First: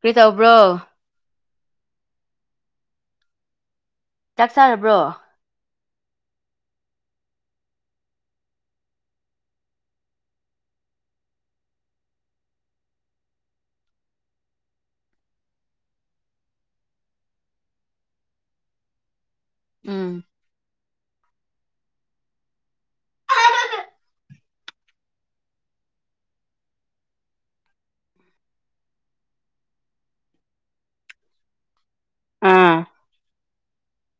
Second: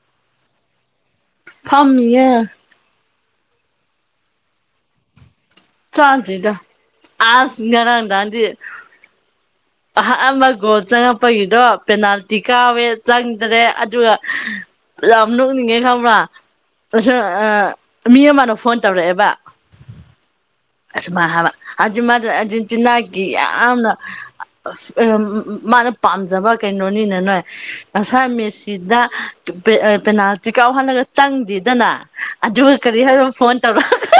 ꯀꯔꯤ ꯇꯧꯕ꯭ꯔꯣ ꯐꯝꯃꯤꯌꯦ ꯆꯥꯛ ꯆꯥꯔꯕ꯭ꯔꯣ ꯆꯥꯗ꯭ꯔꯤꯗ ꯑꯁ ꯉꯔꯥꯡ ꯗꯥꯡꯗꯤ ꯑꯥꯍꯥ ꯑꯃ ꯒꯣꯜ ꯆꯪꯉꯛꯄꯒꯤꯗꯣ ꯄꯦꯅꯥꯜꯇꯤ ꯀꯥꯎꯋꯦ ꯆꯪꯗ꯭ꯔꯦ ꯑꯗꯨꯒ ꯌꯥꯝ ꯅꯣꯛꯅꯤꯡꯉꯦ ꯈꯪꯕ꯭ꯔꯥ ꯇꯁꯑꯥ ꯃꯤ ꯑꯃꯅ ꯐꯣꯟ ꯇꯧꯔꯛꯑꯦꯕ ꯎꯝ ꯑꯁꯨꯃ ꯍꯥꯕ ꯑꯖꯨꯃꯖꯨ ꯑꯦꯔꯖꯦꯟꯇꯤꯅꯥꯒꯤ ꯌꯥꯝꯅ ꯑꯁ ꯑꯣꯏꯑꯝ ꯃꯥꯅ ꯄꯥꯝꯖꯕ ꯀꯩꯅꯣꯅꯤꯅ ꯅꯣꯏ ꯉꯁꯥꯏ ꯃꯦꯁꯤꯗ ꯄꯔꯦ ꯑ ꯄꯦꯅꯥꯜꯇꯤ ꯀꯥꯎꯍꯜꯂꯒ ꯆꯪꯗꯦꯗꯅ ꯑꯗꯨꯒ ꯑꯥ ꯀꯔꯤ ꯍꯥꯏꯕ ꯐꯣꯟ ꯇꯧꯔꯛꯑꯒ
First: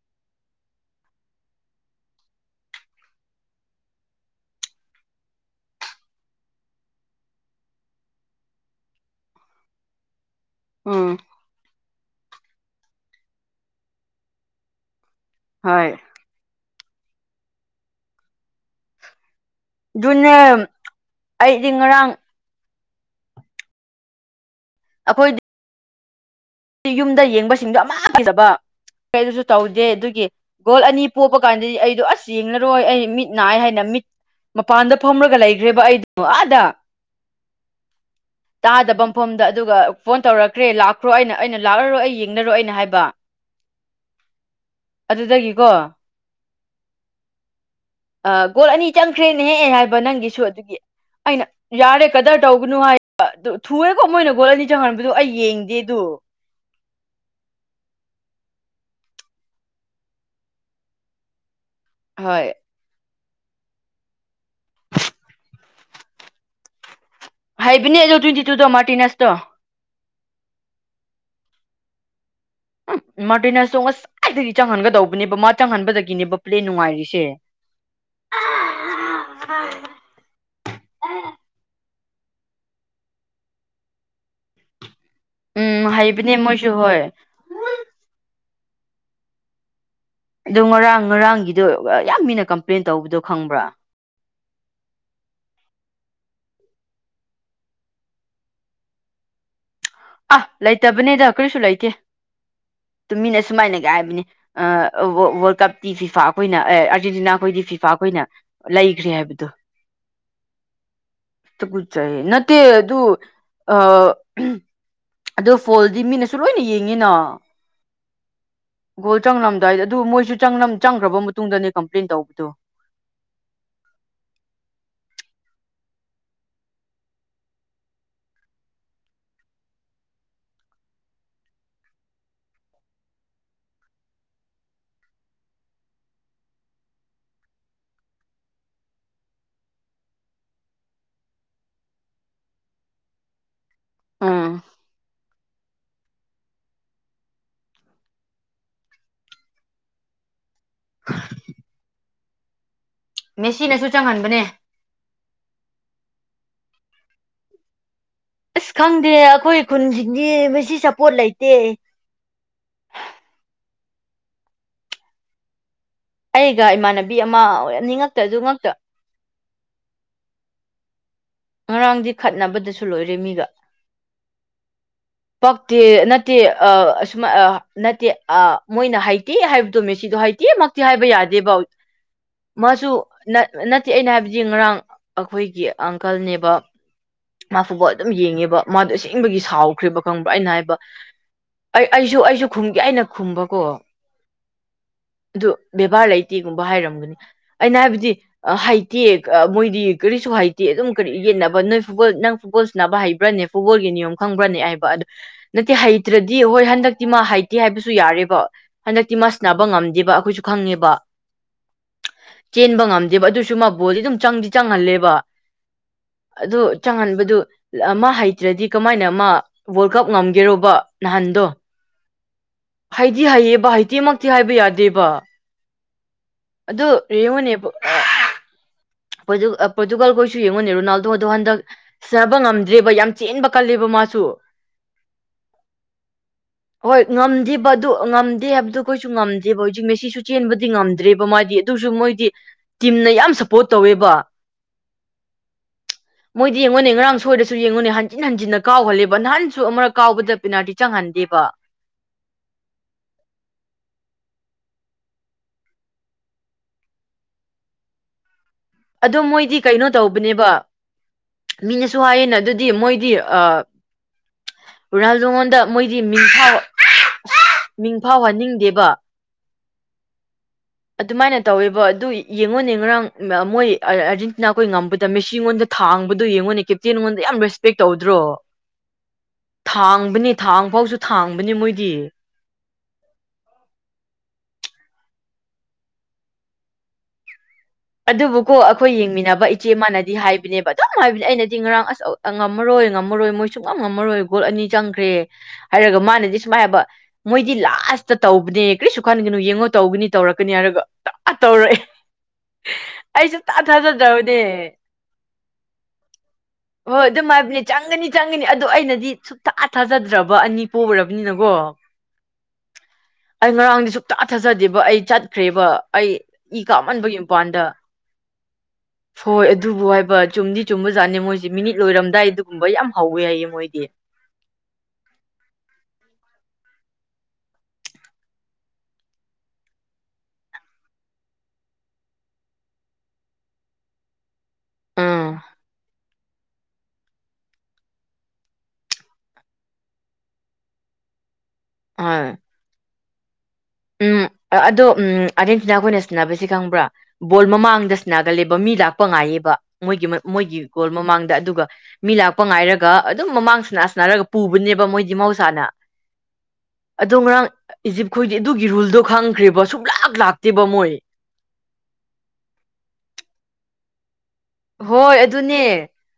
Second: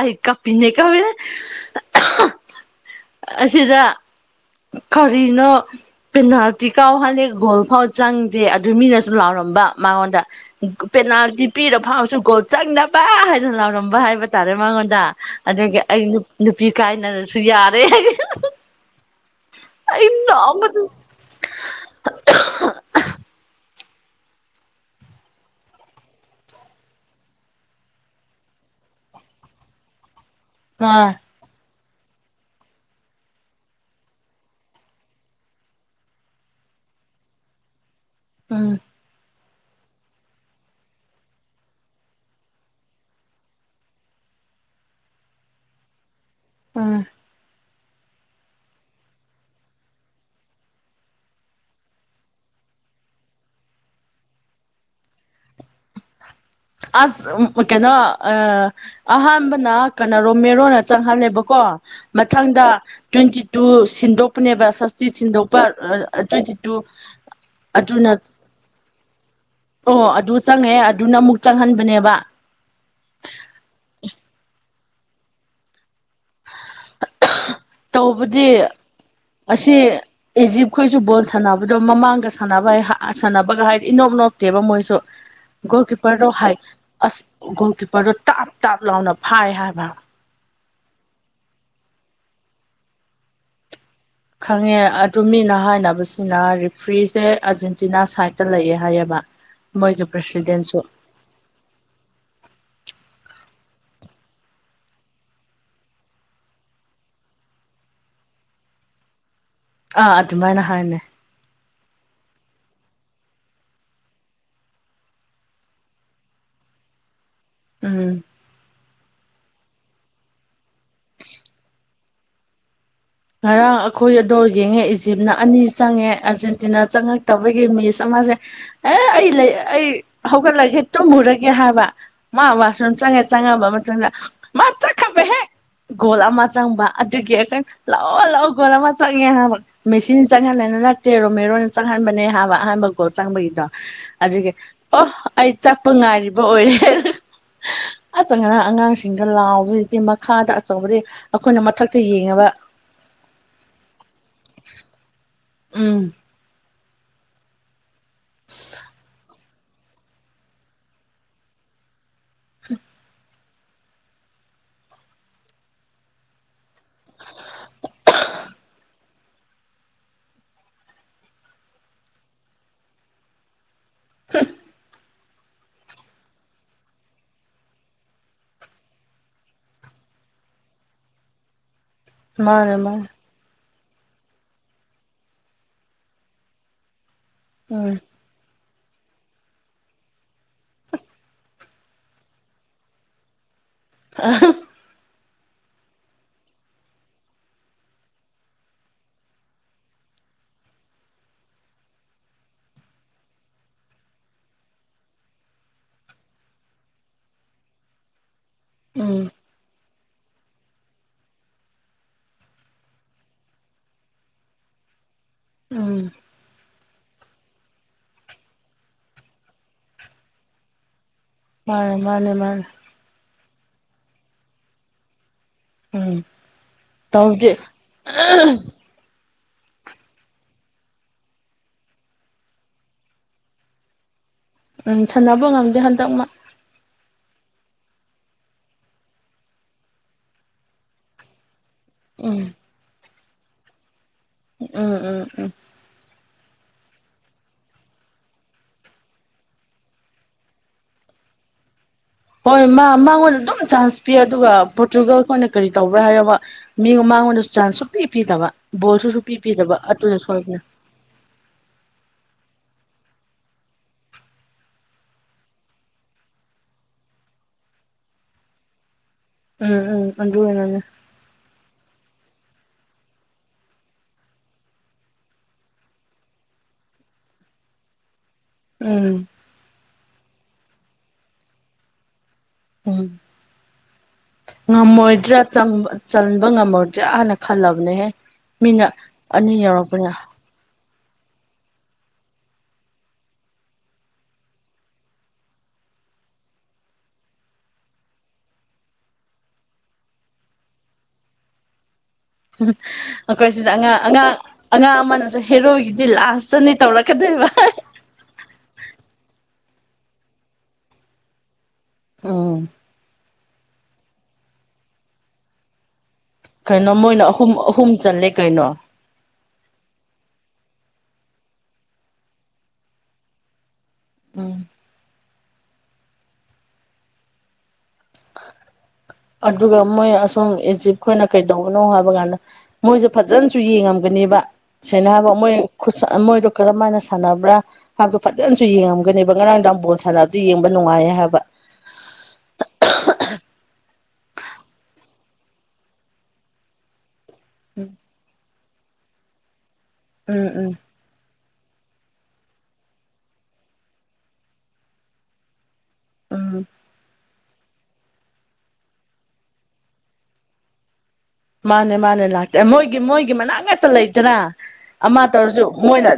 ꯑꯩ ꯀꯥꯞꯄꯤꯅꯦ ꯀꯋꯦ ꯑꯁꯤꯗ ꯀꯔꯤꯅꯣ ꯄꯦꯅꯥꯜꯇꯤ ꯀꯥꯎꯍꯜꯂꯤ ꯒꯣꯜ ꯐꯥꯎ ꯆꯪꯗꯦ ꯑꯗꯨ ꯃꯤꯅꯁꯨ ꯂꯥꯎꯔꯝꯕ ꯃꯉꯣꯟꯗ ꯎꯝ ꯄꯦꯅꯥꯜꯇꯤ ꯄꯤꯔ ꯐꯥꯎꯔꯁꯨ ꯒꯣꯜꯁꯨ ꯆꯟꯗꯕ ꯍꯥꯏꯅ ꯂꯥꯎꯔꯝꯕ ꯍꯥꯏꯕ ꯇꯥꯔꯦ ꯃꯉꯣꯟꯗ ꯑꯗꯨꯒꯤ ꯍꯣꯏ ꯑꯩ ꯅꯨꯞ ꯅꯨꯄꯤ ꯀꯥꯏꯅꯔꯁꯨ ꯌꯥꯔꯦ ꯍꯩ ꯑꯗꯨꯅꯦ ꯑꯩꯗꯤ ꯉꯔꯥꯡ ꯑꯩꯈꯣꯏ ꯌꯨꯝꯗ ꯌꯦꯡꯕꯁꯤꯡꯗꯣ ꯑꯃ ꯐꯗꯕ ꯀꯩꯗꯨꯁꯨ ꯇꯧꯗꯦ ꯑꯗꯨꯒꯤ ꯒꯣꯜ ꯑꯅꯤ ꯑ ꯄꯣꯕ ꯀꯥꯟꯗꯗꯤ ꯑꯩꯗꯣ ꯑꯁ ꯌꯦꯡꯉꯔꯣꯏ ꯑꯩ ꯃꯤꯠ ꯅꯥꯏ ꯍꯥꯏꯅ ꯃꯤꯠ ꯃꯄꯥꯟꯗ ꯐꯝꯔꯒ ꯂꯩꯒ꯭ꯔꯦꯕ ꯑꯩꯗꯣ ꯑꯥꯗ ꯎꯝ ꯇꯥꯗꯕ ꯃꯐꯝꯗ ꯑꯗꯨꯒ ꯐꯣꯟ ꯇꯧꯔꯛꯈ꯭ꯔꯦ ꯂꯥꯛꯈ꯭ꯔꯣ ꯑꯩꯅ ꯑꯩꯅ ꯂꯥꯛꯂꯔꯣꯏ ꯑꯩ ꯌꯦꯡꯂꯔꯣ ꯑꯩꯅ ꯍꯥꯏꯕ ꯑꯗꯨꯗꯒꯤꯀꯣ ꯎꯝ ꯑꯥ ꯒꯣꯜ ꯑꯅꯤ ꯆꯪꯈ꯭ꯔꯦꯅꯦꯍꯦ ꯍꯥꯏꯕ ꯅꯪꯒꯤꯁꯨ ꯑꯗꯨꯒꯤ ꯑꯩꯅ ꯌꯥꯔꯦ ꯀꯗ꯭ꯔ ꯇꯧꯒꯅꯨ ꯍꯥꯏ ꯕ ꯗꯨ ꯊꯨꯑꯦꯀꯣ ꯃꯣꯏꯅ ꯒꯣꯜ ꯑꯅꯤ ꯆꯪꯍꯟꯕꯗꯨ ꯑꯩ ꯌꯦꯡꯗꯦ ꯑꯗꯨ ꯑꯁ ꯎꯝ ꯀꯩꯅꯣ ꯑꯥ ꯑꯍꯥꯟꯕꯅ ꯀꯅ ꯔꯣꯃꯦꯔꯣꯅ ꯆꯪꯍꯜꯂꯦꯕꯀꯣ ꯍꯣꯏ ꯃꯊꯪꯗ ꯇ꯭ꯋꯦꯟꯇꯤ ꯇꯨ ꯁꯤꯟꯗꯣꯛꯄꯅꯦꯕ ꯁꯞꯁꯇꯤ ꯁꯤꯟꯗꯣꯛꯄ ꯑꯥ ꯑꯔ ꯇ꯭ꯋꯦꯟꯇꯤ ꯇꯨ ꯍꯥꯏꯕꯅꯦ ꯑꯗꯨꯅ ꯑꯩꯗꯣ ꯇ꯭ꯋꯤꯟꯇꯤ ꯇꯨꯗꯣ ꯃꯥꯔꯇꯤꯅꯦꯁꯇꯣ ꯗꯨ ꯆꯪꯉꯑꯦ ꯑꯗꯨꯅ ꯑꯃꯨꯛ ꯆꯪꯍꯟꯕꯅꯦꯕ ꯎꯨꯝ ꯃꯥꯔꯇꯤꯅꯦꯁꯇꯨ ꯉꯁꯥꯏꯗꯒꯤ ꯆꯪꯍꯟꯒꯗꯧꯕꯅꯦꯕ ꯃꯥ ꯆꯪꯍꯟꯕꯗꯒꯤꯅꯦꯕ ꯄ꯭ꯂꯦ ꯅꯨꯡꯉꯥꯏꯔꯤꯁꯦ ꯇꯧꯕꯗꯤ ꯑꯁꯤ ꯏꯖꯤꯞꯈꯣꯏꯁꯨ ꯕꯣꯜ ꯁꯥꯟꯅꯕꯗꯣ ꯃꯃꯥꯡ ꯒ ꯁꯥꯟꯅꯕ ꯍꯩ ꯍ ꯁꯥꯟꯅꯕꯒ ꯍꯥꯏꯗꯤ ꯏꯅꯣꯞ ꯅꯣꯞꯇꯦꯕ ꯃꯣꯏꯁꯨ ꯒꯣꯜ ꯎꯝ ꯀꯤꯞꯄꯔꯗꯣ ꯍꯩꯕꯅꯦ ꯍꯥꯏ ꯃꯣꯏꯁꯨ ꯍꯣꯏ ꯑꯁ ꯒꯣꯜ ꯀꯤꯞꯄꯔꯗꯣ ꯇꯥꯞ ꯇꯥꯞ ꯂꯥꯎꯅ ꯐꯥꯏ ꯍꯥꯏꯕ ꯑꯗꯨ ꯉꯔꯥꯡ ꯉꯔꯥꯡꯒꯤꯗꯨ ꯑꯥ ꯌꯥꯝ ꯃꯤꯅ ꯀꯝꯄ꯭ꯂꯦꯟ ꯇꯧꯕꯗꯨ ꯈꯪꯕ꯭ꯔꯥ ꯈꯪꯉꯦ ꯑꯗꯨ ꯃꯤꯅ ꯍꯥꯏꯅꯕꯁꯤꯅ ꯔꯤꯐ꯭ꯔꯤꯁꯦ ꯑꯔꯖꯦꯟꯇꯤꯅꯥ ꯁꯥꯏꯠꯇ ꯂꯩꯌꯦ ꯍꯥꯏꯌꯦꯕ ꯃꯣꯏꯒꯤ ꯑꯥ ꯄ꯭ꯔꯁꯤꯗꯦꯟꯁꯨ ꯂꯩꯇꯕꯅꯦꯗ ꯀꯔꯤꯁꯨ ꯂꯩꯇꯦ ꯇꯨꯃꯤꯟꯅ ꯁꯨꯃꯥꯏꯅꯒ ꯍꯥꯏꯕꯅꯤ ꯑꯥ ꯋ ꯋꯥꯔꯜ ꯀꯞꯇꯤ ꯐꯤꯐꯥ ꯑꯩꯈꯣꯏꯅ ꯑꯦ ꯑꯥꯔꯖꯦꯟꯇꯤꯅꯥꯈꯣꯏꯗꯤ ꯐꯤꯐꯥ ꯈꯣꯏꯅ ꯂꯩꯈ꯭ꯔꯦ ꯍꯥꯏꯕꯗꯨ ꯑꯥ ꯑꯗꯨꯃꯥꯏꯅ ꯍꯥꯏꯅꯩ ꯇꯨꯀꯠꯆꯩ ꯅꯠꯇꯦ ꯑꯗꯨ ꯑꯥ ꯑꯍꯝ ꯑꯗꯨ ꯐꯣꯜꯗꯤ ꯃꯤꯅꯁꯨ ꯂꯣꯏꯅ ꯌꯦꯡꯉꯤꯅꯥ ꯎꯝ ꯒꯣꯜ ꯆꯪꯔꯝꯗꯥꯏꯗ ꯑꯗꯨ ꯃꯣꯏꯁꯨ ꯆꯪꯂꯝ ꯆꯪꯈ꯭ꯔꯕ ꯃꯇꯨꯡꯗꯅꯦ ꯀꯝꯄ꯭ꯂꯦꯟ ꯇꯧꯕꯗꯣ ꯉꯔꯥꯡ ꯑꯩꯈꯣꯏ ꯑꯗꯣ ꯌꯦꯡꯉꯦ ꯏꯖꯤꯞꯅ ꯑꯅꯤ ꯆꯪꯉꯦ ꯑꯥꯔꯖꯦꯟꯇꯤꯅꯥ ꯆꯪꯉꯛꯇꯕꯒꯤ ꯃꯦꯠꯆ ꯑꯃ ꯃꯥꯁꯦ ꯑꯦ ꯑꯩ ꯂꯩ ꯑꯩ ꯍꯧꯒꯠꯂꯒꯦ ꯇꯨꯝꯃꯨꯔꯒꯦ ꯍꯥꯏꯕ ꯃꯥ ꯋꯥꯁꯔꯨꯝ ꯆꯪ ꯆꯪꯉꯕ ꯃꯇꯨꯡꯗ ꯃꯥ ꯆꯠꯈꯕ ꯍꯦꯛ ꯒꯣꯜ ꯑꯃ ꯆꯪꯕ ꯑꯗꯨꯒꯤ ꯑꯩꯈꯣꯏ ꯂꯥꯛꯑꯣ ꯂꯥꯛꯑꯣ ꯒꯣꯜ ꯑꯃ ꯆꯪꯉꯦ ꯍꯥꯏꯕ ꯃꯦꯁꯤꯅ ꯆꯪꯍꯟꯂꯤꯔ ꯅꯠꯇꯦ ꯔꯣꯃꯦꯔꯣꯅ ꯆꯪꯍꯟꯕꯅꯦ ꯍꯥꯏꯕꯥ ꯑꯍꯥꯟꯕ ꯀꯣ ꯆꯪꯕꯒꯤꯗꯣ ꯑꯗꯨꯒꯤ ꯎꯝ ꯑꯣ ꯑꯩ ꯆꯞꯄ ꯉꯥꯏꯔꯤꯕ ꯑꯣꯏꯔꯦ ꯍꯤꯍꯤꯍꯤ ꯑꯗꯨꯅ ꯑꯉꯥꯡꯁꯤꯡꯗꯣ ꯂꯥꯎꯕꯗꯨꯗꯤ ꯃꯈꯥꯗ ꯑꯆꯧꯕꯗꯤ ꯑꯩꯈꯣꯏꯅ ꯃꯊꯛꯇ ꯌꯦꯡꯉꯦꯕ ꯃꯦꯁꯤꯅꯁꯨ ꯆꯪꯍꯟꯕꯅꯦ ꯎꯝ ꯑꯁ ꯈꯪꯗꯦ ꯑꯩꯈꯣꯏ ꯈꯨꯟꯁꯤꯡꯗꯤ ꯃꯁꯤ ꯁꯄꯣꯠ ꯂꯩꯇꯦ ꯍꯨꯡ ꯑꯩꯒ ꯏꯃꯥꯟꯅꯕꯤ ꯑꯃ ꯑꯣꯏꯅꯤꯉꯛꯇ ꯑꯗꯨ ꯉꯛꯇ ꯉꯔꯥꯡꯗꯤ ꯈꯠꯅꯕꯗꯁꯨ ꯂꯣꯏꯔꯦ ꯃꯤꯒ ꯍꯨꯡꯁ ꯄꯛꯇꯦ ꯅꯠꯇꯦ ꯑꯥ ꯑꯁꯨꯃ ꯑꯥ ꯅꯠꯇꯦ ꯑꯥ ꯃꯣꯏꯅ ꯍꯩꯇꯦ ꯍꯥꯏꯕꯗꯣ ꯃꯦꯁꯤ ꯑꯗꯨ ꯍꯩꯇꯦꯃꯛꯇꯤ ꯍꯥꯏꯕ ꯌꯥꯗꯦꯕ ꯃꯥꯅꯦ ꯃꯥꯁꯨ ꯃꯥꯅꯦ ꯅꯠ ꯅꯠꯇꯦ ꯑꯩꯅ ꯍꯥꯏꯕꯗꯤ ꯉꯔꯥꯡ ꯑꯩꯈꯣꯏꯒꯤ ꯑꯪꯀꯜꯅꯦꯕ ꯃꯥ ꯐꯨꯠ ꯕꯣꯜ ꯎꯝ ꯑꯗꯨꯝ ꯌꯦꯡꯉꯦꯕ ꯃꯥꯗꯣ ꯑꯁꯦꯡꯕꯒꯤ ꯁꯥꯎꯈ꯭ꯔꯦꯕ ꯈꯪꯕ꯭ꯔꯥ ꯑꯩꯅ ꯍꯥꯏꯕ ꯑꯩ ꯑꯩꯁꯨ ꯑꯩꯁꯨ ꯈꯨꯝꯒꯦ ꯑꯩꯅ ꯈꯨꯝꯕꯀꯣ ꯑꯥꯍꯥ ꯑꯗꯨ ꯕꯦꯕꯥꯔ ꯂꯩꯇꯦꯒꯨꯝꯕ ꯍꯥꯏꯔꯝꯒꯅꯤ ꯑꯩꯅ ꯍꯥꯏꯕꯗꯤ ꯍꯩꯇꯦ ꯑꯥ ꯃꯣꯏꯗꯤ ꯀꯔꯤꯁꯨ ꯍꯥꯏꯇꯦ ꯑꯗꯨꯝ ꯀꯔꯤ ꯌꯦꯠꯅꯕ ꯅꯣꯏ ꯐꯨꯠꯕꯣꯜ ꯅꯪ ꯐꯨꯠꯕꯣꯜ ꯁꯥꯟꯅꯕ ꯍꯩꯕ꯭ꯔꯅꯦ ꯐꯨꯠꯕꯣꯜꯒꯤ ꯅꯤꯌꯣꯝ ꯈꯪꯕ꯭ꯔꯅꯦ ꯍꯥꯏꯕ ꯑꯗꯨ ꯅꯠꯇꯦ ꯍꯩꯇ꯭ꯔꯗꯤ ꯍꯣꯏ ꯍꯟꯗꯛꯇꯤ ꯃꯥ ꯍꯩꯇꯦ ꯍꯥꯏꯕꯁꯨ ꯌꯥꯔꯦꯕ ꯍꯟꯗꯛꯇꯤ ꯃꯥ ꯎꯝ ꯁꯥꯟꯅꯕ ꯉꯝꯗꯦꯕ ꯑꯩꯈꯣꯏꯁꯨ ꯈꯪꯉꯦꯕ ꯆꯦꯟꯕ ꯉꯝꯗꯦꯕ ꯑꯗꯨꯁꯨ ꯃꯥ ꯕꯣꯜꯗꯤ ꯑꯗꯨꯝ ꯆꯪꯗꯤ ꯆꯪꯍꯜꯂꯦꯕ ꯎꯝ ꯑꯗꯨ ꯆꯪꯍꯟꯕꯗꯨ ꯂ ꯃꯥ ꯍꯩꯇ꯭ꯔꯗꯤ ꯀꯃꯥꯏꯅ ꯃꯥ ꯋꯥꯔꯜ ꯀꯞ ꯉꯝꯒꯦꯔꯣꯕ ꯃꯥꯅꯦ ꯃꯥꯅꯦ ꯃꯥꯅꯦ ꯗꯤ ꯍꯩꯌꯦꯕꯥ ꯍꯩꯇꯦꯃꯛꯇꯤ ꯍꯥꯏꯕ ꯌꯥꯗꯦꯕ ꯎꯝ ꯑꯗꯨ ꯇꯧꯗꯦ ꯔꯦꯉꯨꯅꯦꯕ ꯑ ꯄꯣꯔꯇꯨ ꯑꯥ ꯄꯣꯔꯇꯨꯒꯜꯈꯣꯏꯁꯨ ꯌꯦꯡꯉꯨꯅꯦ ꯔꯣꯅꯥꯜꯗꯣ ꯗꯣ ꯍꯟꯗꯛ ꯁ꯭ꯅꯥꯕ ꯉꯝꯗ꯭ꯔꯦꯕ ꯌꯥꯝ ꯆꯦꯟꯕ ꯀꯜꯂꯦꯕ ꯃꯥꯁꯨ ꯎꯝ ꯁꯥꯟꯅꯕ ꯉꯝꯗꯦ ꯍꯟꯇꯛ ꯃꯥ ꯍꯣꯏ ꯉꯝꯗꯦꯕ ꯑꯗꯨ ꯉꯝꯗꯦ ꯍꯥꯏꯕꯗꯨ ꯑꯈꯣꯏꯁꯨ ꯉꯝꯗꯦꯕ ꯍꯧꯖꯤꯛ ꯃꯦꯁꯤꯁꯨ ꯆꯦꯟꯕꯗꯤ ꯉꯝꯗ꯭ꯔꯦꯕ ꯃꯥꯗꯤ ꯑꯗꯨꯁꯨ ꯃꯣꯏꯗꯤ ꯎꯝ ꯇꯤꯝꯅ ꯌꯥꯝ ꯁꯞꯄꯣꯔꯠ ꯇꯧꯋꯦꯕ ꯎꯝ ꯎꯝ ꯎꯝ ꯃꯣꯏꯗꯤ ꯃꯣꯏꯅ ꯉꯔꯥꯡ ꯁꯣꯏꯔꯁꯨ ꯌꯦꯡꯉꯨꯅꯦ ꯍꯟꯖꯤꯟ ꯍꯟꯖꯤꯟꯅ ꯀꯥꯎꯍꯜꯂꯦꯕ ꯅꯍꯥꯟꯁꯨ ꯑꯃꯔꯛ ꯀꯥꯎꯕꯗ ꯄꯦꯅꯥꯜꯇꯤ ꯆꯪꯍꯜ ꯗꯦꯕ ꯍꯣꯏ ꯃꯥ ꯃꯥꯉꯣꯟꯗ ꯑꯗꯨꯝ ꯆꯥꯟꯁ ꯄꯤ ꯑꯗꯨꯒ ꯄꯣꯔꯇꯨꯒꯜ ꯈꯣꯏꯅ ꯀꯔꯤ ꯇꯧꯕ꯭ꯔꯥ ꯍꯥꯏꯌꯣꯕ ꯃꯤꯉꯣ ꯃꯥ ꯃꯥꯉꯣꯟꯗꯁꯨ ꯆꯥꯟꯁ ꯁꯨꯛꯄꯤ ꯄꯤꯗꯕ ꯕꯣꯜꯁꯨ ꯑꯗꯣ ꯁꯨꯡꯄꯤ ꯃꯣꯏꯗꯤ ꯄꯤꯗꯕ ꯀꯩꯅꯣ ꯑꯗꯨꯅ ꯇꯧꯕꯅꯦꯕ ꯁꯣꯏꯕꯅꯦ ꯃꯤꯅꯁꯨ ꯍꯥꯏꯌꯦꯅ ꯑꯗꯨꯗꯤ ꯃꯣꯏ ꯒꯤ ꯑꯥ ꯔꯥꯜ ꯅꯉꯣꯟꯗ ꯃꯣꯏꯗꯤ ꯃꯤꯡꯐꯥꯎ ꯑꯥ ꯑꯥ ꯃꯤꯡꯐꯥꯎ ꯍꯟꯅꯤꯡꯗꯦꯕ ꯎꯝ ꯎꯝ ꯑꯗꯨꯅꯅꯦ ꯑꯗꯨꯃꯥꯏꯅ ꯇꯧꯋꯦꯕ ꯑꯗꯨ ꯌꯦꯡꯉꯣꯅꯦ ꯉꯔꯥꯡ ꯃ ꯃꯣꯏ ꯑꯔ ꯑꯔꯖꯦꯟꯇꯤꯅꯥꯈꯣꯏ ꯉꯝꯕꯗ ꯃꯦꯁꯤ ꯉꯣꯟꯗ ꯊꯥꯡꯕꯗꯣ ꯌꯦꯡꯉꯣꯅꯦ ꯀꯦꯞꯇꯦꯟ ꯉꯣꯟꯗ ꯌꯥꯝ ꯔꯦꯁꯄꯦꯛ ꯇꯧꯗ꯭ꯔꯣ ꯎꯝ ꯊꯥꯡꯕꯅꯤ ꯊꯥꯡ ꯐꯥꯎꯁꯨ ꯊꯥꯡꯕꯅꯤ ꯃꯣꯏꯗꯤ ꯎꯝ ꯉꯝꯃꯣꯏꯗ꯭ꯔꯥ ꯆꯪꯕ ꯆꯟꯕ ꯉꯝꯃꯣꯏꯗ꯭ꯔꯥꯅ ꯑꯗꯨꯕꯨꯀꯣ ꯑꯈꯣꯏ ꯌꯦꯡꯃꯤꯟꯅꯕ ꯑꯅꯤ ꯏꯆꯦ ꯌꯧꯔꯛꯄꯅꯦ ꯑꯃꯅꯗꯤ ꯍꯥꯏꯕꯅꯦꯕ ꯑꯗꯨꯝ ꯍꯥꯏꯕꯅꯤ ꯑꯩꯅꯗꯤ ꯉꯔꯥꯡ ꯑꯁ ꯉꯝꯃꯔꯣꯏ ꯉꯝꯃꯔꯣꯏ ꯃꯣꯏ ꯁꯨꯡꯉꯝ ꯉꯝꯃꯔꯣꯏ ꯒꯣꯜ ꯑꯅꯤ ꯆꯪꯈ꯭ꯔꯦ ꯍꯥꯏꯔꯒ ꯃꯥꯅꯗꯤ ꯁꯨꯃꯥꯏ ꯍꯥꯏꯕ ꯃꯣꯏꯗꯤ ꯂꯥꯁꯇ ꯇꯧꯕꯅꯦ ꯀ꯭ꯔꯤꯁꯨ ꯈꯟꯒꯅꯨ ꯌꯦꯡꯉꯣ ꯇꯧꯒꯅꯤ ꯇꯧꯔꯛꯀꯅꯤ ꯍꯥꯏꯔꯒ ꯇꯥ ꯇꯧꯔꯛꯑꯦ ꯎꯝ ꯑꯩ ꯑꯈꯣꯏ ꯁꯨꯡꯊꯥ ꯁꯤꯗ ꯑꯉꯥꯡ ꯑꯉꯥꯡ ꯊꯥꯖꯗ꯭ꯔꯕꯅꯦ ꯑꯉꯥꯡ ꯑꯃꯅꯁꯨ ꯍꯦꯔꯣꯒꯤꯗꯤ ꯂꯥꯁꯇꯅꯤ ꯇꯧꯔꯛꯀꯗꯣꯏ ꯍꯥꯏꯕꯂꯦ ꯆꯪꯒꯅꯤ ꯆꯪꯒꯅꯤ ꯑꯗꯣ ꯑꯩꯅꯗꯤ ꯁꯨꯛꯊꯥ ꯊꯥꯖꯗ꯭ꯔꯕ ꯑꯅꯤ ꯄꯣꯒ꯭ꯔꯕꯅꯤꯅꯀꯣ ꯎꯝ ꯑꯩ ꯉꯔꯥꯡꯗꯤ ꯁꯨꯛꯊꯥ ꯊꯥꯖꯗꯦꯕ ꯑꯩ ꯆꯠꯈ꯭ꯔꯦꯕ ꯑꯩ ꯏ ꯀꯩꯅꯣ ꯀꯥꯃꯟꯕꯒꯤ ꯃꯣꯏꯅ ꯑꯍꯨꯝ ꯄꯥꯟꯗ ꯑꯍꯨꯝ ꯆꯜꯂꯦ ꯀꯩꯅꯣ ꯍꯣꯏ ꯑꯗꯨꯕꯨ ꯍꯥꯏꯕ ꯆꯨꯝꯗꯤ ꯆꯨꯝ ꯕꯖꯥꯠꯅꯦ ꯃꯣꯏꯁꯦ ꯃꯤꯅꯤꯠ ꯂꯣꯏꯔꯝꯗꯥꯏ ꯑꯗꯨꯒꯨꯝꯕ ꯌꯥꯝ ꯍꯧꯋꯦ ꯍꯥꯏꯌꯦ ꯃꯣꯏꯗꯤ ꯎꯝ ꯑꯗꯨꯒ ꯃꯣꯏ ꯑꯁꯣꯝ ꯑꯦꯆꯤꯞ ꯈꯣꯏꯅ ꯀꯩꯗꯧꯕꯅꯣ ꯍꯥꯏꯕ ꯀꯥꯟꯗ ꯃꯣꯏꯖꯦ ꯐꯖꯅꯁꯨ ꯌꯦꯡꯉꯝꯒꯅꯤꯕ ꯑꯥ ꯁꯦꯟꯅꯕ ꯃꯣꯏ ꯈꯨꯠꯁꯥ ꯑ ꯃꯣꯏꯗꯣ ꯀꯔꯝꯃꯥꯏꯅ ꯁꯥꯟꯅꯕ꯭ꯔꯥ ꯍꯥꯏꯕꯗꯣ ꯐꯖꯅꯁꯨ ꯌꯦꯡꯉꯝꯒꯅꯤꯕ ꯉꯔꯥꯡꯗꯥꯡ ꯕꯣꯜ ꯁꯥꯟꯅꯕꯗꯨ ꯌꯦꯡꯕ ꯅꯨꯡꯉꯥꯏꯌꯦ ꯌꯦ ꯍꯥꯕ ꯑꯥ ꯎꯝ ꯑꯗꯣ ꯎꯝ ꯑꯥꯔꯖꯦꯟꯇꯤꯅꯥ ꯈꯣꯏꯅ ꯁ꯭ꯅꯥꯕꯁꯤ ꯈꯪꯕ꯭ꯔꯥ ꯕꯣꯜ ꯃꯃꯥꯡꯗ ꯁ꯭ꯅꯥꯒꯜꯂꯦꯕ ꯃꯤ ꯂꯥꯛꯄ ꯉꯥꯏꯌꯦꯕ ꯃꯣꯏꯒꯤ ꯃ ꯎꯝ ꯃꯣꯏꯒꯤ ꯎꯝ ꯒꯣꯜ ꯃꯃꯥꯡꯗ ꯑꯗꯨꯒ ꯃꯤ ꯂꯥꯛꯄ ꯉꯥꯏꯔꯒ ꯑꯗꯨꯝ ꯃꯃꯥꯡ ꯁ꯭ꯅꯥ ꯁ꯭ꯅꯥꯔꯒ ꯄꯨꯕꯅꯦꯕ ꯃꯣꯏꯗꯤ ꯃꯍꯧꯁꯥꯅ ꯎꯝ ꯑꯗꯣ ꯉꯔꯥꯡ ꯏꯖꯤꯞꯈꯣꯏ ꯗꯤ ꯑꯗꯨꯒꯤ ꯔꯨꯜꯗꯣ ꯈꯪꯈ꯭ꯔꯦꯕ ꯁꯨꯛꯂꯥꯛ ꯂꯥꯛꯇꯦꯕ ꯃꯣꯏ ꯃꯥꯅꯦ ꯃꯥꯅꯦ ꯂꯥꯛꯇꯦ ꯃꯣꯏꯒꯤ ꯃꯣꯏꯒꯤ ꯃꯅꯥꯛ ꯉꯛꯇ ꯂꯩ ꯇꯔꯥ ꯍꯣꯏ ꯑꯃ ꯇꯧꯔꯁꯨ ꯑꯗꯨꯅꯦ ꯃꯣꯏꯅ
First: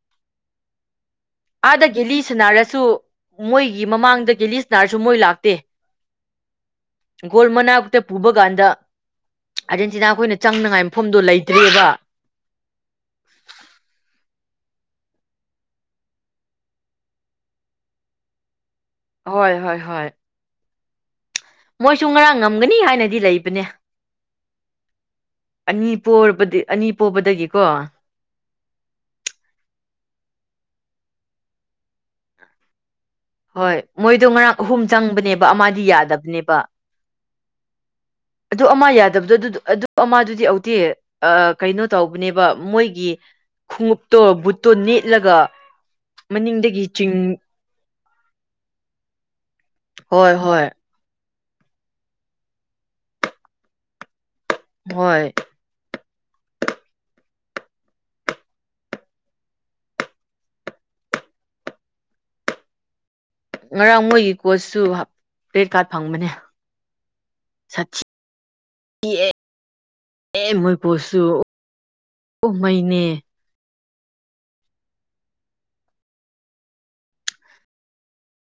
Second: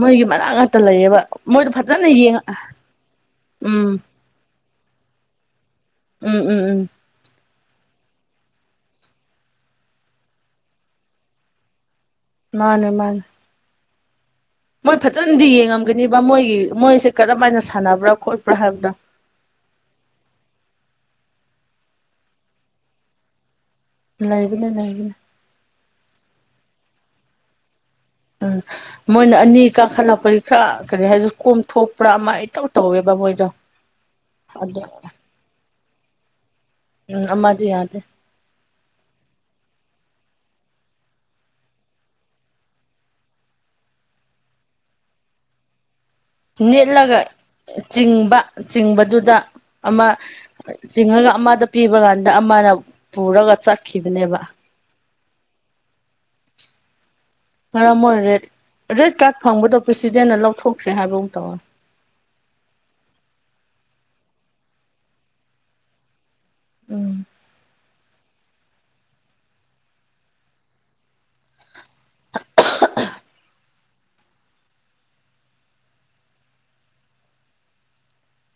ꯃꯣꯏꯒꯤ ꯃꯅꯥꯛ ꯉꯥꯛꯇ ꯂꯩꯌꯦꯕ ꯃꯣꯏꯗꯣ ꯑꯥꯗ ꯐꯖꯅ ꯌꯦꯡꯉ ꯒꯦꯂꯤꯁꯅꯥꯔꯁꯨ ꯃꯣꯏꯒꯤ ꯎꯝ ꯃꯃꯥꯡꯗ ꯒꯦꯂꯤꯁꯅꯥꯔꯁꯨ ꯃꯣꯏ ꯂꯥꯛꯇꯦ ꯎꯝ ꯎꯝ ꯎꯝ ꯒꯣꯜ ꯃꯅꯥꯛꯇ ꯄꯨꯕ ꯀꯥꯟꯗ ꯑꯥꯔꯖꯦꯟꯇꯤꯅꯥ ꯈꯣꯏꯅ ꯆꯪꯅꯉꯥꯏ ꯃꯐꯝꯗꯣ ꯂꯩꯇ꯭ꯔꯦꯕ ꯃꯥꯅꯦ ꯃꯥꯅꯦ ꯃꯣꯏ ꯐꯖꯅꯗꯤ ꯌꯦꯡꯉꯝꯒꯅꯤꯕ ꯃꯣꯏꯒꯤ ꯃꯣꯏꯁꯦ ꯀꯔꯝ ꯍꯥꯏꯅ ꯁꯥꯟꯅꯕ꯭ꯔꯥ ꯈꯣꯠꯄ꯭ꯔꯥ ꯍꯥꯏꯕꯗꯣ ꯍꯣꯏ ꯍꯣꯏ ꯍꯣꯏ ꯃꯣꯏꯁꯨ ꯉꯔꯥꯡ ꯉꯝꯒꯅꯤ ꯍꯥꯏꯅꯗꯤ ꯂꯩꯕꯅꯦ ꯂꯩꯕꯅꯦ ꯂꯩꯕꯅꯦ ꯑꯅꯤ ꯄꯣꯔꯕꯗꯤ ꯑꯅꯤ ꯄꯣꯕꯗꯒꯤꯀꯣ ꯎꯝ ꯃꯣꯏꯅ ꯑꯅꯤ ꯀꯥꯈꯠꯂꯛꯄꯒꯤ ꯈꯔ ꯀꯔꯤ ꯍꯥꯏꯒꯦꯔ ꯀꯣꯝꯊꯣꯛꯄ꯭ꯔꯥ ꯑꯃ ꯏꯇꯧ ꯇꯧꯋꯦꯕ ꯃꯣꯏꯗꯣ ꯍꯣꯏ ꯃꯣꯏꯗꯣ ꯉꯔꯥꯡ ꯑꯍꯨꯝ ꯑꯗꯣ ꯆꯪꯕꯅꯦꯕ ꯑꯃꯗꯤ ꯌꯥꯗꯕꯅꯦꯕ ꯎꯝ ꯑꯃꯗꯤ ꯌꯥꯗꯦ ꯑꯗꯨ ꯑꯃ ꯌꯥꯗꯕꯗꯣ ꯑꯗꯨ ꯑꯗꯨ ꯑꯃꯗꯨ ꯍꯧꯗꯤ ꯍꯧꯎꯗꯤ ꯑꯥ ꯀꯩꯅꯣ ꯇꯧꯕꯅꯦꯕ ꯃꯣꯏꯒꯤ ꯈꯣꯡꯎꯞꯇꯣ ꯕꯨꯠꯇꯣ ꯅꯦꯠꯂꯒ ꯃꯅꯤꯡꯗꯒꯤ ꯅꯦꯠꯂꯒ ꯆꯤꯡ ꯆꯤꯡꯕ ꯆꯤꯡꯕꯗꯨꯗ ꯑꯃ ꯍꯣꯏ ꯍꯣꯏ ꯆꯤꯡꯉꯒ ꯑꯃꯗ ꯄꯤꯕ ꯀꯥꯟꯗ ꯑꯃꯅ ꯄꯨꯔꯒ ꯆꯠꯈꯤꯕꯅꯦꯕ ꯍꯣꯏ [inaudible] ꯑꯃ ꯑꯣꯏ ꯔꯦꯠ [unintelligible] ꯔꯦꯠ ꯀꯥꯔꯠ ꯐꯪꯕꯗꯣ ꯄ꯭ꯔꯦꯁꯤꯗꯦꯟꯅ ꯂꯧꯊꯣꯛꯇ꯭ꯔꯦ ꯍꯥꯏꯕ ꯑꯃ ꯇꯧꯋꯦ ꯉꯔꯥꯡ ꯃꯣꯏꯒꯤ ꯀꯣꯁꯁꯨ ꯔꯦꯠ ꯀꯥꯔꯠ ꯐꯪꯕꯅꯦ ꯎꯝ ꯏꯑꯦ ꯑꯦ ꯃꯣꯏ ꯄꯣꯁꯨ ꯑꯣ ꯃꯩꯏꯅꯦ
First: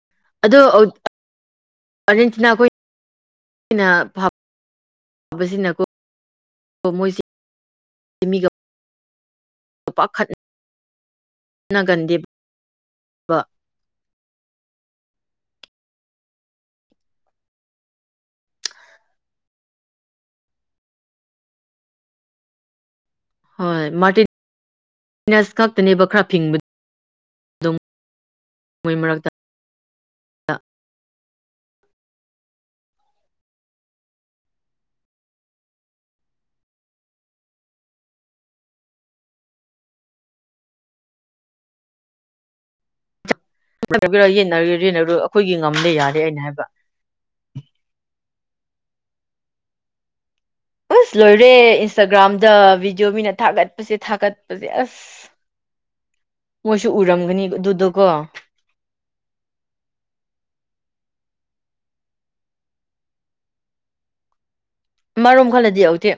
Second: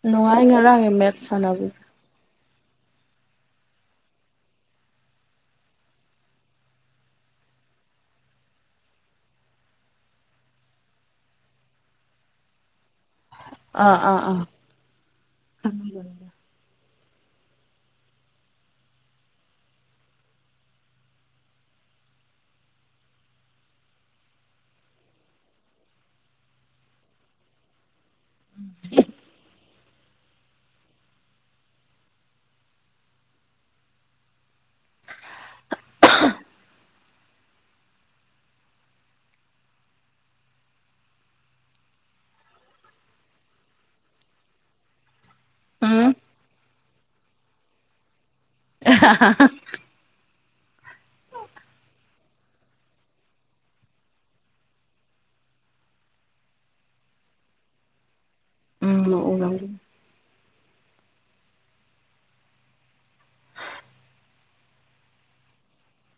ꯅꯨꯡꯉꯥꯏ ꯉꯔꯥꯡꯒꯤ ꯃꯦꯠꯁ ꯁꯥꯟꯅꯕꯗꯣ ꯁꯤꯅ ꯑꯩꯈꯣꯏꯅ ꯁꯥꯕꯁꯤꯅꯀꯣ ꯃꯣꯏꯁꯤ [unintelligible] [unintelligible] ꯑꯥ ꯑꯥ ꯑꯥ [unintelligible] [unintelligible] ꯎꯝ [unintelligible] [unintelligible] ꯑꯁ ꯂꯣꯏꯔꯦ ꯏꯟꯁꯇꯥꯒ꯭ꯔꯥꯝꯗ ꯚꯤꯗꯤꯑꯣ ꯃꯤꯅ ꯊꯥꯒꯠꯄꯁꯦ ꯊꯥꯒꯠꯄꯁꯦ ꯑꯁ ꯃꯣꯏꯁꯨ ꯎꯔꯝꯒꯅꯤ ꯑꯗꯨꯗꯨꯀꯣ ꯎꯝ ꯎꯔꯝꯒ ꯃꯔꯣꯝ ꯈꯜꯂꯗꯤ ꯌꯧꯗꯦ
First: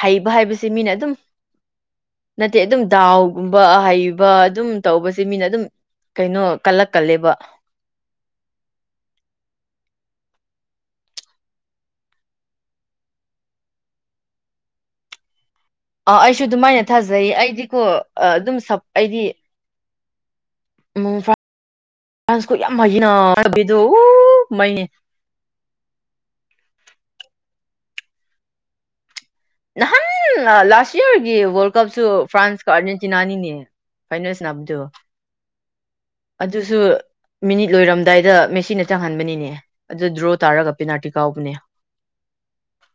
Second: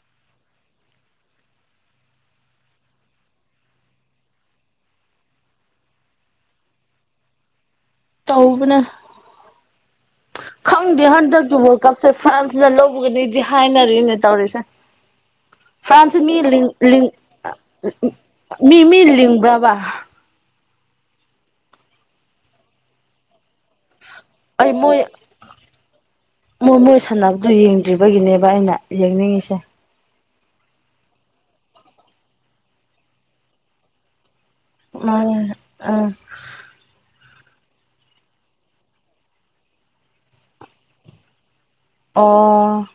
ꯍꯩꯕ ꯍꯥꯏꯕꯁꯦ ꯃꯤꯅ ꯑꯗꯨꯝ ꯅꯠꯇꯦ ꯑꯗꯨꯝ ꯗꯥꯎꯒꯨꯝꯕ ꯑꯍꯩꯕ ꯑꯗꯨꯝ ꯇꯧꯕꯁꯦ ꯃꯤꯅ ꯑꯗꯨꯝ ꯀꯩꯅꯣ ꯀꯜꯂꯛ ꯀꯜꯂꯦꯕ ꯇꯧꯕꯅꯦ [inaudible] ꯈꯪꯗꯦ ꯍꯟꯗꯛꯀꯤ ꯋꯥꯔꯜ ꯀꯞꯁꯦ ꯐ꯭ꯔꯥꯟꯁꯅ ꯂꯧꯕꯒꯅꯤꯗꯤ ꯍꯥꯏꯅꯔꯤꯅꯦ ꯇꯧꯔꯤꯁꯦ ꯑ ꯐ꯭ꯔꯥꯟꯁꯁꯦ ꯃꯤ ꯑꯩꯁꯨ ꯂꯤꯡ ꯑꯗꯨꯃꯥꯏꯅ ꯂꯤꯡ ꯊꯥꯖꯩ ꯑꯩꯗꯤꯀꯣ ꯑꯗꯨꯝ ꯃꯤ ꯁꯞ ꯃꯤ ꯑꯩꯗꯤ ꯂꯤꯡꯕ꯭ꯔꯕ [unintelligible] ꯑꯩ ꯃꯩꯅꯦ ꯃꯣꯏ ꯃꯣꯏ ꯃꯣꯏ ꯁ ꯁꯥꯟꯅꯕꯗꯨ ꯌꯦꯡꯗ꯭ꯔꯤꯕꯒꯤꯅꯦꯕ ꯑꯩꯅ ꯌꯦꯡꯅꯤꯡꯉꯤ ꯅꯍꯥꯟꯅ ꯂꯥꯁ ꯌꯔꯒꯤ ꯋꯥꯔꯜ ꯀꯞꯁꯨ ꯐ꯭ꯔꯥꯟꯁꯀ ꯑꯥꯔꯖꯦꯟꯇꯤꯅꯥꯅꯤꯅꯦ ꯐꯥꯏꯅꯦꯁ ꯁ꯭ꯅꯥꯕꯗꯨ ꯃꯥꯅꯦ ꯑꯥ ꯑꯗꯨꯁꯨ ꯃꯤꯅꯤꯠ ꯂꯣꯏꯔꯝꯗꯥꯏꯗ ꯃꯦꯁꯤꯅ ꯆꯪꯍꯟꯕꯅꯤꯅꯦ ꯑꯗꯨ ꯗ꯭ꯔꯣ ꯇꯥꯔꯒ ꯄꯦꯅꯥꯔꯇꯤ ꯀꯥꯎꯕꯅꯦ ꯑꯣ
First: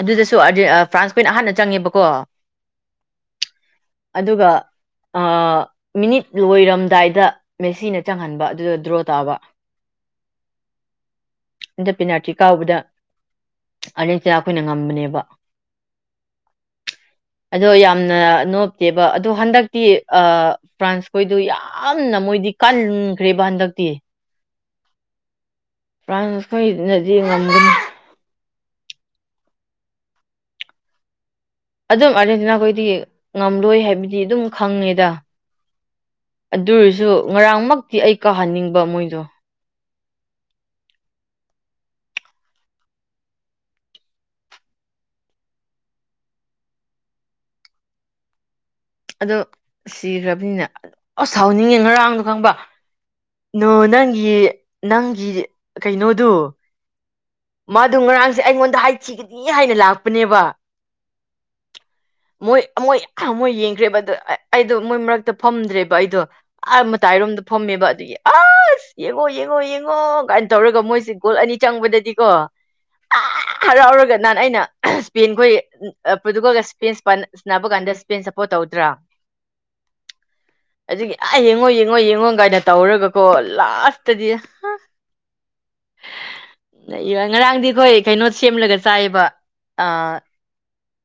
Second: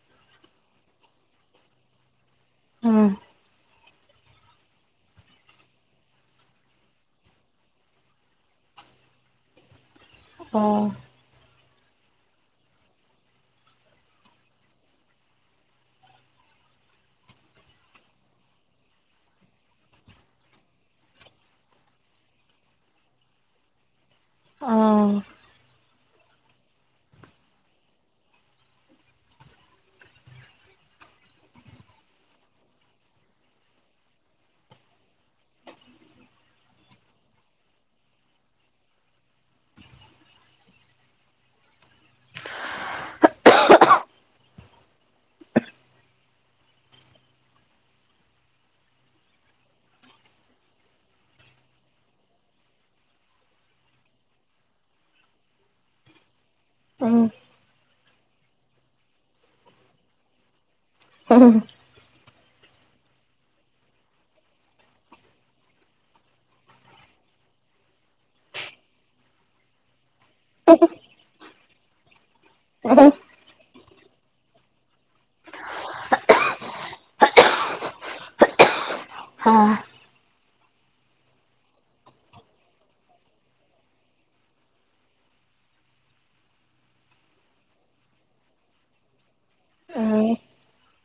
ꯑꯗꯨꯗꯁꯨ ꯑꯥꯔꯖꯦ ꯑꯥ ꯐ꯭ꯔꯥꯟꯁ ꯈꯣꯏꯅ ꯑꯍꯥꯟꯅ ꯆꯪꯉꯦꯕꯀꯣ ꯎꯝ ꯑꯗꯨꯒ ꯑ ꯃꯤꯅꯤꯠ ꯂꯣꯏꯔꯝꯗꯥꯏꯗ ꯃꯦꯁꯤꯅ ꯆꯪꯍꯟꯕ ꯑꯗꯨꯗ ꯗ꯭ꯔꯣ ꯇꯥꯕ [inaudible] ꯑꯣ ꯑꯗ ꯄꯤꯅꯥꯜꯇꯤ ꯀꯥꯎꯕꯗ ꯑꯅꯤ ꯆꯞ ꯈꯣꯏꯅ ꯉꯝꯕꯅꯦꯕ ꯑꯗꯣ ꯌꯥꯝꯅ ꯅꯣꯞꯇꯦꯕ ꯑꯗꯣ ꯍꯟꯗꯛꯇꯤ ꯑꯥ ꯐ꯭ꯔꯥꯟꯁ ꯈꯣꯏꯗꯨ ꯌꯥꯝꯅ ꯃꯣꯏꯗꯤ ꯀꯟꯈ꯭ꯔꯦꯕ ꯍꯟꯗꯛꯇꯤ ꯑꯣ ꯐ꯭ꯔꯥꯟꯁ ꯈꯣꯏꯅꯗꯤ ꯉꯝꯒꯅꯤ ꯑꯗꯨꯝ ꯑꯥꯔꯖꯦꯟꯇꯤꯅꯥ ꯈꯣꯏꯗꯤ ꯉꯝꯂꯣꯏ ꯍꯥꯏꯕꯗꯤ ꯑꯗꯨꯝ ꯈꯪꯉꯦꯗ ꯑꯗꯨꯑꯣꯢꯔꯁꯨ ꯉꯔꯥꯡꯃꯛꯇꯤ ꯑꯩ ꯀꯥꯍꯟꯅꯤꯡꯕ ꯃꯣꯏꯗꯣ ꯑꯗꯨ ꯁꯤꯈ꯭ꯔꯕꯅꯤꯅ ꯑꯁ ꯁꯥꯎꯅꯤꯡꯉꯦ ꯉꯔꯥꯡꯗꯣ ꯈꯪꯕ ꯅꯣ ꯅꯪꯒꯤ ꯅꯪꯒꯤ ꯀꯩꯅꯣꯗꯨ ꯎꯝ ꯃꯥꯗꯨ ꯉꯔꯥꯡꯁꯦ ꯑꯩꯉꯣꯟꯗ ꯍꯥꯏꯊꯤꯒꯅꯤ ꯍꯥꯏꯅ ꯂꯥꯛꯄꯅꯦꯕ [unintelligible] ꯃꯣꯏ ꯑꯃꯣꯏ ꯑꯍ ꯃꯣꯏ ꯌꯦꯡ ꯈ꯭ꯔꯦꯕ ꯑꯗꯨ ꯑꯩꯗꯣ ꯃꯣꯏ ꯃꯔꯛꯇ ꯐꯝꯗ꯭ꯔꯦꯕ ꯑꯩꯗꯣ ꯑꯥ ꯃꯇꯥꯏꯔꯣꯝꯗ ꯐꯝꯃꯦꯕ ꯑꯗꯨꯒꯤ ꯑꯥ ꯁ ꯌꯦꯡꯉꯣ ꯌꯦꯡꯉꯣ ꯌꯦꯡꯉꯣ ꯒꯥꯏꯟ ꯇꯧꯔꯒ ꯃꯣꯏꯁꯤ ꯒꯣꯜ ꯑꯅꯤ ꯆꯪꯕꯗꯗꯤꯀꯣ [unintelligible] ꯍꯔꯥꯎꯔꯒ ꯅꯍꯥꯟ ꯑꯩꯅ ꯁ꯭ꯄꯦꯟ ꯈꯣꯏꯒꯤ ꯎꯝ ꯑ ꯄ꯭ꯔꯣꯇꯨꯒꯜꯅ ꯁ꯭ꯄꯦꯁ ꯄꯟ ꯁ꯭ꯅꯥꯕ ꯀꯥꯟꯗ ꯁ꯭ꯄꯦꯟ ꯁ ꯄꯣꯔꯠ ꯇꯧꯗ꯭ꯔꯥ ꯍꯥ ꯑꯗꯨꯒꯤ ꯑꯥ ꯌꯦꯡꯉꯣ ꯌꯦꯡꯉꯣ ꯌꯦꯡꯉꯣ ꯒꯥꯏꯅ ꯇꯧꯔꯒꯀꯣ ꯂꯥꯁꯇꯗꯤ ꯍꯥ ꯅꯩꯕ ꯉꯔꯥꯡꯗꯤ ꯑꯈꯣꯏ ꯀꯩꯅꯣ ꯁꯦꯝꯂꯒ ꯆꯥꯏꯌꯦꯕ ꯑꯥ ꯎꯝ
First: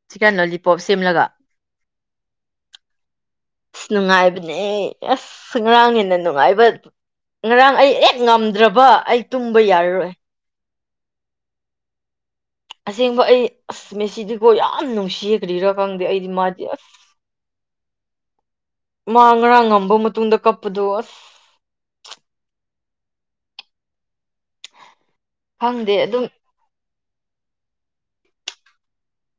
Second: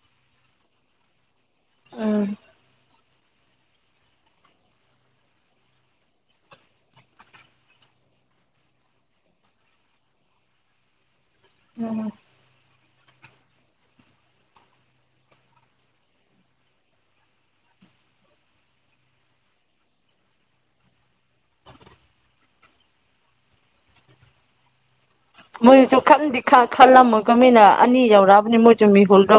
ꯆꯤꯛꯀꯟ ꯂꯣꯂꯤꯄꯣꯞ ꯁꯦꯝꯂꯒ ꯎꯝ ꯁ ꯅꯨꯡꯉꯥꯏꯕꯅꯦ ꯑꯁ ꯉꯔꯥꯡ ꯍꯦꯟꯅ ꯅꯨꯡꯉꯥꯏꯕ ꯉꯔꯥꯡ ꯑꯩ ꯍꯦꯛ ꯉꯝꯗ꯭ꯔꯕ ꯑꯩ ꯇꯨꯝꯕ ꯌꯥꯔꯔꯣꯏ ꯎꯝ ꯑꯁꯦꯡꯕ ꯑꯩ ꯑꯁ ꯃꯦꯁꯤꯗꯤꯀꯣ ꯌꯥꯝ ꯅꯨꯡꯁꯤꯌꯦ ꯀꯔꯤꯔꯥ ꯈꯪꯗꯦ ꯑꯩꯗꯤ ꯃꯥꯗꯤ ꯑꯁ [inaudible] ꯃꯥ ꯉꯔꯥꯡ ꯉꯝꯕ ꯃꯇꯨꯡꯗ ꯀꯞꯄꯗꯣ ꯑꯁ ꯃꯣꯏꯖꯨ ꯈꯪꯗꯦ ꯑꯗꯨꯝ ꯁꯨꯛꯈꯟꯗꯤ ꯈꯥꯡ ꯈ ꯈꯜꯂꯝꯃꯒ ꯃꯤꯅ ꯑꯅꯤ ꯌꯧꯔꯛꯑꯕꯅꯦ ꯃꯣꯢꯖꯨ ꯃꯤꯍꯨꯜꯗꯣ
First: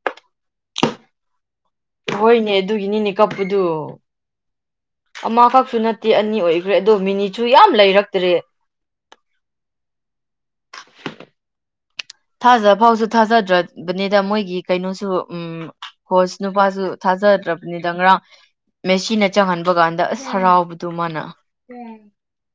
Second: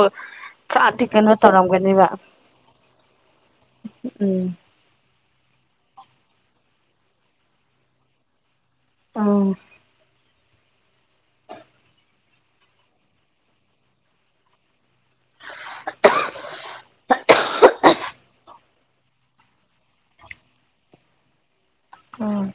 ꯈꯔꯥꯗꯤ ꯀꯩꯅꯣ ꯇꯧꯔꯝꯒꯅꯤꯕ ꯍꯣꯏꯅꯦ ꯑꯗꯨꯒꯤꯅꯤꯅꯦ ꯀꯞꯄꯗꯨ ꯎꯝ ꯑꯃꯈꯛ ꯁꯨ ꯅꯠꯇꯦ ꯑꯅꯤ ꯑꯣꯏꯈ꯭ꯔꯦ ꯑꯗꯣ ꯃꯤꯅꯤꯠꯁꯨ ꯌꯥꯝ ꯂꯩꯔꯛꯇ꯭ꯔꯦ ꯎꯝ ꯊꯥꯖ ꯐꯥꯎꯁꯨ ꯊꯥꯖꯗ꯭ꯔꯕꯅꯦꯗ ꯃꯣꯏꯒꯤ ꯀꯩꯅꯣꯁ ꯁꯨ ꯎꯝ ꯍꯣꯁ ꯅꯨꯄꯥꯁꯨ ꯊꯥꯖ ꯗ꯭ꯔꯕꯅꯤꯗ ꯉꯔꯥꯡ ꯃꯦꯁꯤꯅ ꯆꯪꯍꯟꯕ ꯀꯥꯟꯗ ꯑꯁ ꯍꯔꯥꯎꯕꯗꯨ ꯃꯥꯅ ꯎꯝ